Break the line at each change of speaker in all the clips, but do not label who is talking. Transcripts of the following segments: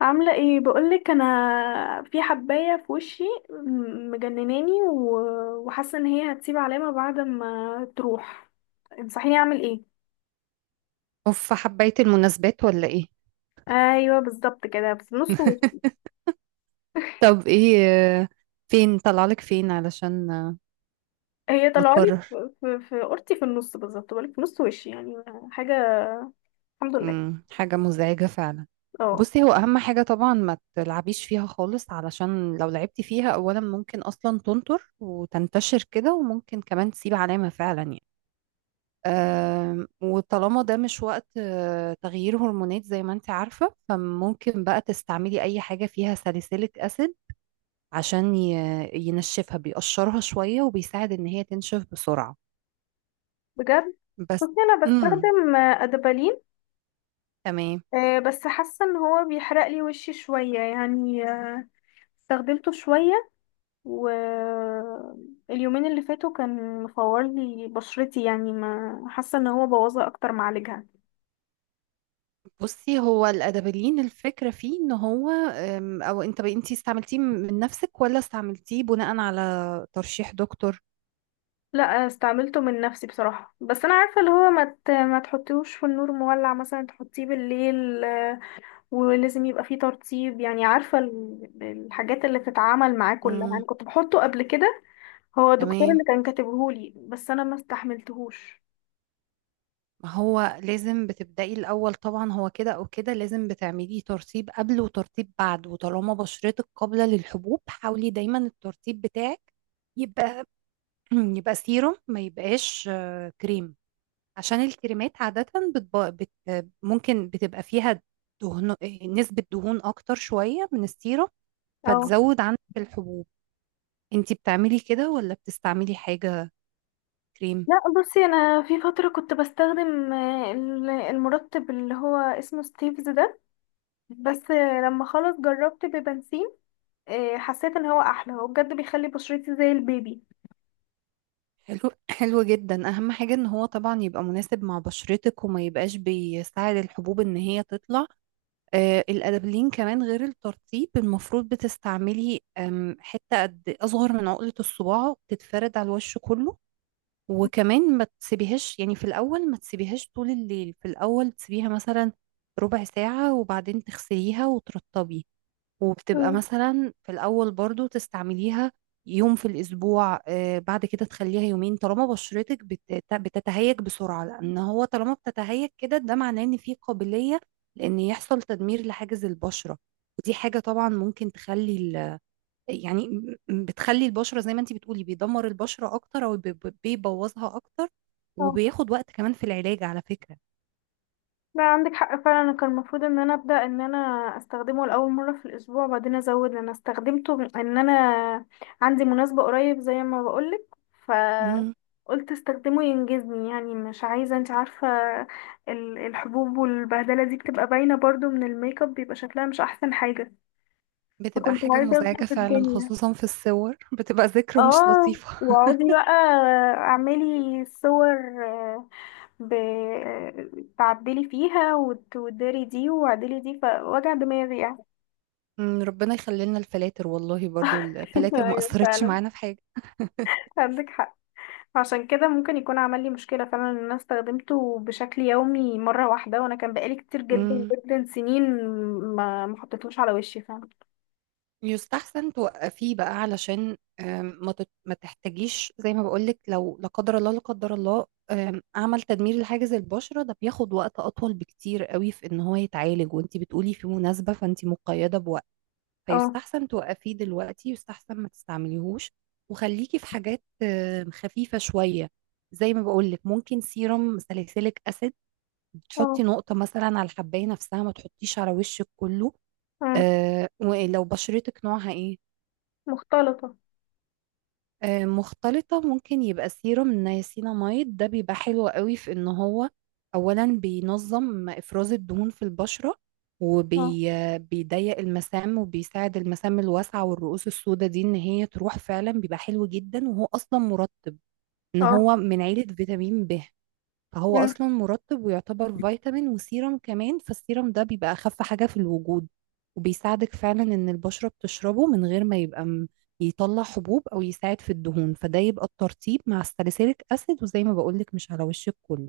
عاملة ايه؟ بقولك انا في حباية في وشي، مجنناني وحاسة ان هي هتسيب علامة بعد ما تروح. انصحيني اعمل ايه؟
اوف، حبيت المناسبات ولا ايه؟
ايوه بالظبط كده، في نص وشي.
طب ايه؟ آه، فين طلعلك؟ فين علشان
هي طلعالي
نقرر؟
في قرطي في النص بالظبط، بقولك في نص وشي يعني. حاجة. الحمد لله.
حاجة مزعجة فعلا.
اه،
بصي، هو اهم حاجة طبعا ما تلعبيش فيها خالص، علشان لو لعبتي فيها اولا ممكن اصلا تنطر وتنتشر كده، وممكن كمان تسيب علامة فعلا يعني. وطالما ده مش وقت تغيير هرمونات زي ما انت عارفة، فممكن بقى تستعملي اي حاجة فيها ساليسيليك اسيد عشان ينشفها، بيقشرها شوية وبيساعد إن هي تنشف بسرعة
بجد.
بس.
بصي، انا
امم
بستخدم ادبالين.
تمام.
بس حاسة ان هو بيحرق لي وشي شوية يعني. استخدمته شوية. واليومين اللي فاتوا كان مفور لي بشرتي، يعني ما حاسه ان هو بوظها اكتر ما عالجها.
بصي، هو الأدابلين الفكرة فيه إن هو أو أنت استعملتيه من نفسك ولا استعملتيه بناء على ترشيح دكتور؟
لا، استعملته من نفسي بصراحه، بس انا عارفه اللي هو ما تحطيهوش في النور مولع، مثلا تحطيه بالليل. ولازم يبقى فيه ترطيب، يعني عارفه الحاجات اللي بتتعامل معاه كلها
امم،
يعني، كنت بحطه قبل كده. هو دكتور
تمام.
اللي كان كاتبهولي بس انا ما استحملتهوش.
ما هو لازم بتبدأي الأول طبعا، هو كده أو كده لازم بتعملي ترطيب قبل وترطيب بعد، وطالما بشرتك قابلة للحبوب حاولي دايما الترطيب بتاعك يبقى يبقى سيروم، ما يبقاش كريم، عشان الكريمات عادة بتب... بت... ممكن بتبقى فيها دهن... نسبة دهون أكتر شوية من السيرة،
اه.
فتزود عندك الحبوب. انتي بتعملي كده ولا بتستعملي حاجة كريم؟
لا بصي، انا في فتره كنت بستخدم المرطب اللي هو اسمه ستيفز ده، بس لما خلاص جربت ببنسين. حسيت ان هو احلى، هو بجد بيخلي بشرتي زي البيبي.
حلو حلو جدا. أهم حاجة ان هو طبعا يبقى مناسب مع بشرتك، وما يبقاش بيساعد الحبوب ان هي تطلع. آه، الأدابلين كمان غير الترطيب المفروض بتستعملي حتة قد أصغر من عقلة الصباع تتفرد على الوش كله، وكمان ما تسيبيهاش يعني في الأول، ما تسيبيهاش طول الليل. في الأول تسيبيها مثلا ربع ساعة وبعدين تغسليها وترطبي. وبتبقى
مم.
مثلا في الأول برضو تستعمليها يوم في الأسبوع، آه بعد كده تخليها يومين. طالما بشرتك بتتهيج بسرعة، لأن هو طالما بتتهيج كده ده معناه إن في قابلية لأن يحصل تدمير لحاجز البشرة، ودي حاجة طبعا ممكن تخلي يعني بتخلي البشرة زي ما انتي بتقولي، بيدمر البشرة أكتر أو بيبوظها أكتر، وبياخد وقت كمان في العلاج على فكرة.
لا، عندك حق فعلا، أنا كان المفروض ان انا ابدا ان انا استخدمه لاول مره في الاسبوع، وبعدين ازود، انا استخدمته ان انا عندي مناسبه قريب زي ما بقولك. ف
مم.
قلت استخدمه ينجزني، يعني مش عايزه، انت عارفه الحبوب والبهدله دي بتبقى باينه برضو من الميك اب، بيبقى شكلها مش احسن حاجه.
بتبقى
فكنت
حاجة
عايزه
مزعجة
اظبط
فعلا،
الدنيا.
خصوصا في الصور بتبقى ذكرى مش
اه،
لطيفة.
واقعدي بقى اعملي صور، تعدلي فيها وتداري دي وعدلي دي، فوجع دماغي يعني.
مم. ربنا يخلي لنا الفلاتر، والله برضو الفلاتر ما
ايوه
أثرتش
فعلا،
معانا في
عندك حق. عشان كده ممكن يكون عمل لي مشكلة فعلا ان انا استخدمته بشكل يومي مرة واحدة، وانا كان بقالي كتير جدا
حاجة.
جدا سنين ما حطيتهوش على وشي فعلا.
يستحسن توقفيه بقى، علشان ما تحتاجيش زي ما بقولك لو لا قدر الله، لا قدر الله عمل تدمير لحاجز البشرة، ده بياخد وقت أطول بكتير قوي في إن هو يتعالج، وانتي بتقولي في مناسبة فانتي مقيدة بوقت،
اه،
فيستحسن توقفيه دلوقتي، يستحسن ما تستعمليهوش. وخليكي في حاجات خفيفة شوية، زي ما بقولك ممكن سيرم ساليسيليك أسيد تحطي
اه،
نقطة مثلا على الحباية نفسها، ما تحطيش على وشك كله.
آه.
ولو بشرتك نوعها ايه؟
مختلطة.
آه، مختلطة. ممكن يبقى سيروم النياسيناميد، ده بيبقى حلو قوي في ان هو اولا بينظم افراز الدهون في البشرة،
اه،
وبيضيق المسام، وبيساعد المسام الواسعة والرؤوس السوداء دي ان هي تروح فعلا. بيبقى حلو جدا، وهو اصلا مرطب، ان
اه،
هو من عيلة فيتامين ب، فهو
مم.
اصلا مرطب ويعتبر فيتامين وسيرم كمان. فالسيرم ده بيبقى اخف حاجة في الوجود، وبيساعدك فعلا ان البشرة بتشربه من غير ما يبقى يطلع حبوب او يساعد في الدهون. فده يبقى الترطيب مع الساليسيليك اسيد، وزي ما بقولك مش على وشك كله.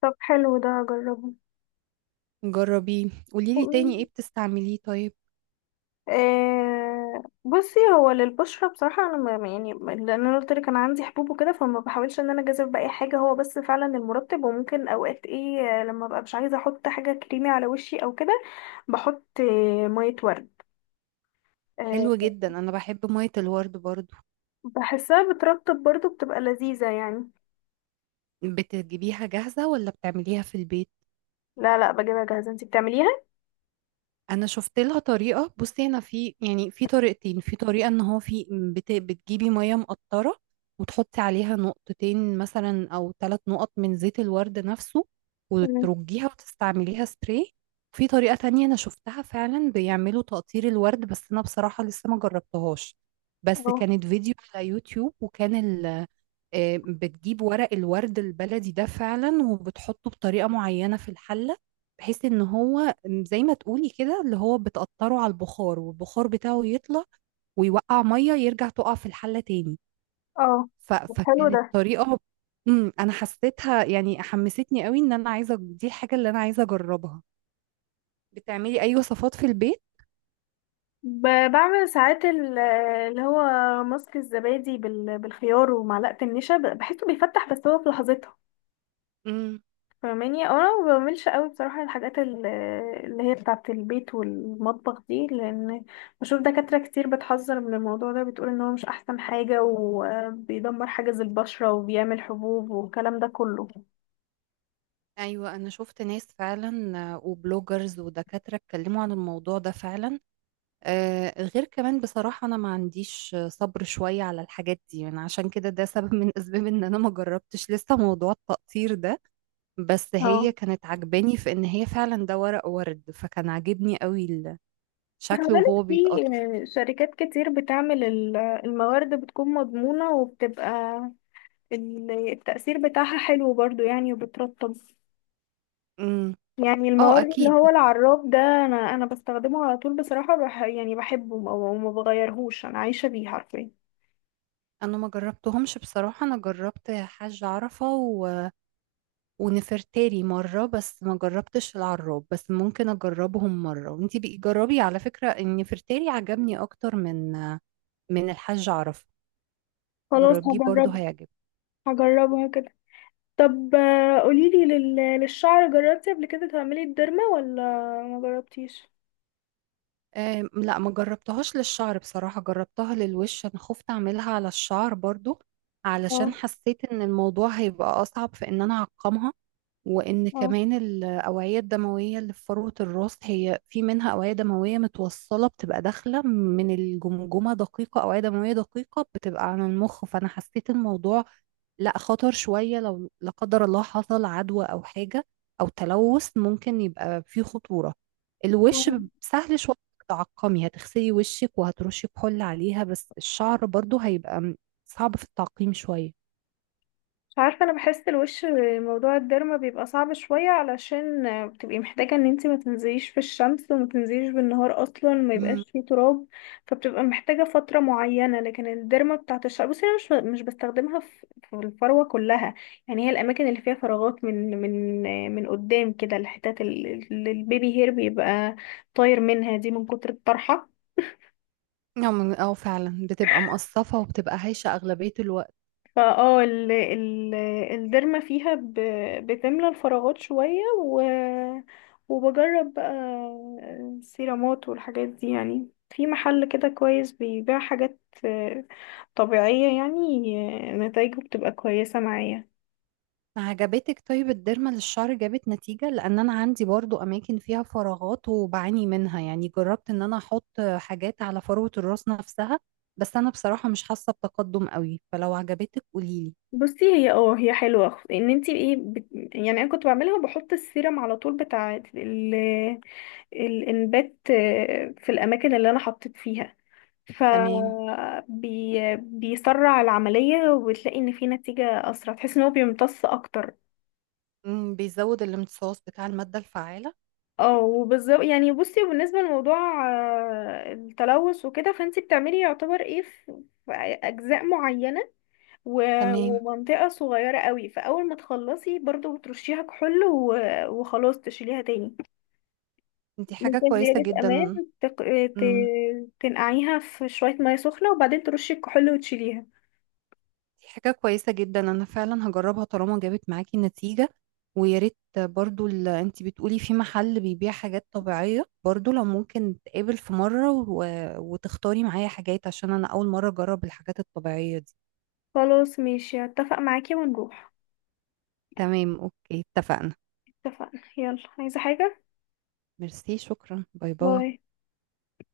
طب حلو ده، هجربه.
جربيه، قوليلي تاني. ايه بتستعمليه طيب؟
بصي، هو للبشرة بصراحة، أنا يعني لأن أنا قلت لك أنا عندي حبوب وكده، فما بحاولش إن أنا أجازف بأي حاجة، هو بس فعلا المرطب. وممكن أوقات إيه، لما ببقى مش عايزة أحط حاجة كريمي على وشي أو كده بحط مية ورد.
حلو
آه،
جدا، انا بحب مية الورد برضو.
بحسها بترطب برضو، بتبقى لذيذة يعني.
بتجيبيها جاهزة ولا بتعمليها في البيت؟
لا لا، بجيبها جاهزة، انتي بتعمليها؟
انا شفت لها طريقه. بصي، انا في يعني في طريقتين. في طريقه ان هو في بتجيبي ميه مقطره وتحطي عليها نقطتين مثلا او ثلاث نقط من زيت الورد نفسه،
مم.
وترجيها وتستعمليها سبراي. في طريقه تانية انا شفتها فعلا بيعملوا تقطير الورد، بس انا بصراحه لسه ما جربتهاش. بس
اه،
كانت فيديو على يوتيوب، وكان ال... آه، بتجيب ورق الورد البلدي ده فعلا، وبتحطه بطريقة معينة في الحلة، بحيث ان هو زي ما تقولي كده اللي هو بتقطره على البخار، والبخار بتاعه يطلع ويوقع مية، يرجع تقع في الحلة تاني.
اه. طب حلو ده.
فكانت طريقة. امم، انا حسيتها يعني حمستني قوي ان انا عايزة، دي الحاجة اللي انا عايزة اجربها. بتعملي اي وصفات في البيت؟
بعمل ساعات اللي هو ماسك الزبادي بالخيار ومعلقة النشا، بحسه بيفتح بس هو في لحظتها
امم.
فاهماني، أو انا ما بعملش قوي بصراحه الحاجات اللي هي بتاعه البيت والمطبخ دي، لان بشوف دكاتره كتير بتحذر من الموضوع ده، بتقول ان هو مش احسن حاجه وبيدمر حاجز البشره وبيعمل حبوب والكلام ده كله.
ايوه انا شفت ناس فعلا، وبلوجرز ودكاترة اتكلموا عن الموضوع ده فعلا. غير كمان بصراحة أنا ما عنديش صبر شوية على الحاجات دي، من عشان كده ده سبب من أسباب إن أنا ما جربتش لسه موضوع التقطير ده. بس هي
اه،
كانت عجباني في إن هي فعلا ده ورق ورد، فكان عاجبني قوي
خلي
شكله
بالك،
وهو
في
بيتقطع.
شركات كتير بتعمل الموارد بتكون مضمونه، وبتبقى التأثير بتاعها حلو برضو يعني، وبترطب.
أمم.
يعني
اه
المورد اللي
أكيد.
هو العراب ده، انا بستخدمه على طول بصراحة، يعني بحبه وما بغيرهوش، انا عايشة بيه حرفيا.
أنا ما جربتهمش بصراحة. أنا جربت حاج عرفة ونفرتاري مرة، بس ما جربتش العراب. بس ممكن أجربهم مرة، وانتي بقي جربي على فكرة، إن نفرتاري عجبني أكتر من من الحاج عرفة.
خلاص
جربيه برضو،
هجربه.
هيعجبك.
هجربها كده. طب قوليلي للشعر، جربتي قبل كده تعملي الديرما ولا ما جربتيش؟
أم، لا ما جربتهاش للشعر بصراحة، جربتها للوش. انا خفت اعملها على الشعر برضو، علشان
اه،
حسيت ان الموضوع هيبقى اصعب في ان انا اعقمها. وإن كمان الأوعية الدموية اللي في فروة الراس، هي في منها أوعية دموية متوصلة، بتبقى داخلة من الجمجمة دقيقة، أوعية دموية دقيقة بتبقى عن المخ. فأنا حسيت الموضوع لا خطر شوية، لو لا قدر الله حصل عدوى أو حاجة أو تلوث ممكن يبقى فيه خطورة. الوش
اه.
سهل شوية إنك تعقمي، هتغسلي وشك وهترشي كحول عليها، بس الشعر برضو هيبقى صعب في التعقيم شوية.
مش عارفة، انا بحس الوش، موضوع الديرما بيبقى صعب شوية علشان بتبقي محتاجة ان انتي ما تنزليش في الشمس وما تنزليش بالنهار اصلا، ما يبقاش فيه تراب، فبتبقى محتاجة فترة معينة. لكن الديرما بتاعت الشعر، بصي انا مش بستخدمها في الفروة كلها، يعني هي الاماكن اللي فيها فراغات، من قدام كده، الحتات اللي البيبي هير بيبقى طاير منها دي من كتر الطرحة.
نعم، اه فعلا بتبقى مقصفة وبتبقى هايشة أغلبية الوقت.
فاه ال ال الديرما فيها بتملى الفراغات شوية، و وبجرب بقى السيرامات والحاجات دي يعني، في محل كده كويس بيبيع حاجات آه، طبيعية يعني. نتايجه بتبقى كويسة معايا.
عجبتك طيب الديرما للشعر، جابت نتيجة؟ لأن أنا عندي برضو أماكن فيها فراغات وبعاني منها يعني. جربت إن أنا أحط حاجات على فروة الراس نفسها، بس أنا بصراحة مش حاسة بتقدم قوي. فلو عجبتك قوليلي.
بصي هي، اه هي حلوة، ان انتي ايه يعني انا كنت بعملها وبحط السيرم على طول بتاع ال- الانبات، في الاماكن اللي انا حطيت فيها. ف
تمام.
بيسرع العملية، وبتلاقي ان في نتيجة اسرع، تحس ان هو بيمتص اكتر.
مم، بيزود الامتصاص بتاع المادة الفعالة.
اه، وبالظبط يعني، بصي وبالنسبة لموضوع التلوث وكده، فانتي بتعملي يعتبر ايه في اجزاء معينة
تمام،
ومنطقة صغيرة قوي، فاول ما تخلصي برضو بترشيها كحول وخلاص تشيليها تاني.
دي حاجة
ممكن
كويسة
زيادة امان،
جدا.
تق... ت...
مم.
تنقعيها في شوية مية سخنة وبعدين ترشي الكحول وتشيليها.
دي حاجة كويسة جدا، أنا فعلا هجربها طالما جابت معاكي نتيجة. ويا ريت برضو اللي انتي بتقولي في محل بيبيع حاجات طبيعية برضو، لو ممكن نتقابل في مرة وتختاري معايا حاجات، عشان أنا أول مرة أجرب الحاجات الطبيعية دي.
خلاص ماشي، هتفق معاكي ونروح.
تمام، أوكي، اتفقنا.
اتفقنا، يلا عايزة حاجة؟
ميرسي، شكرا، باي باي.
باي.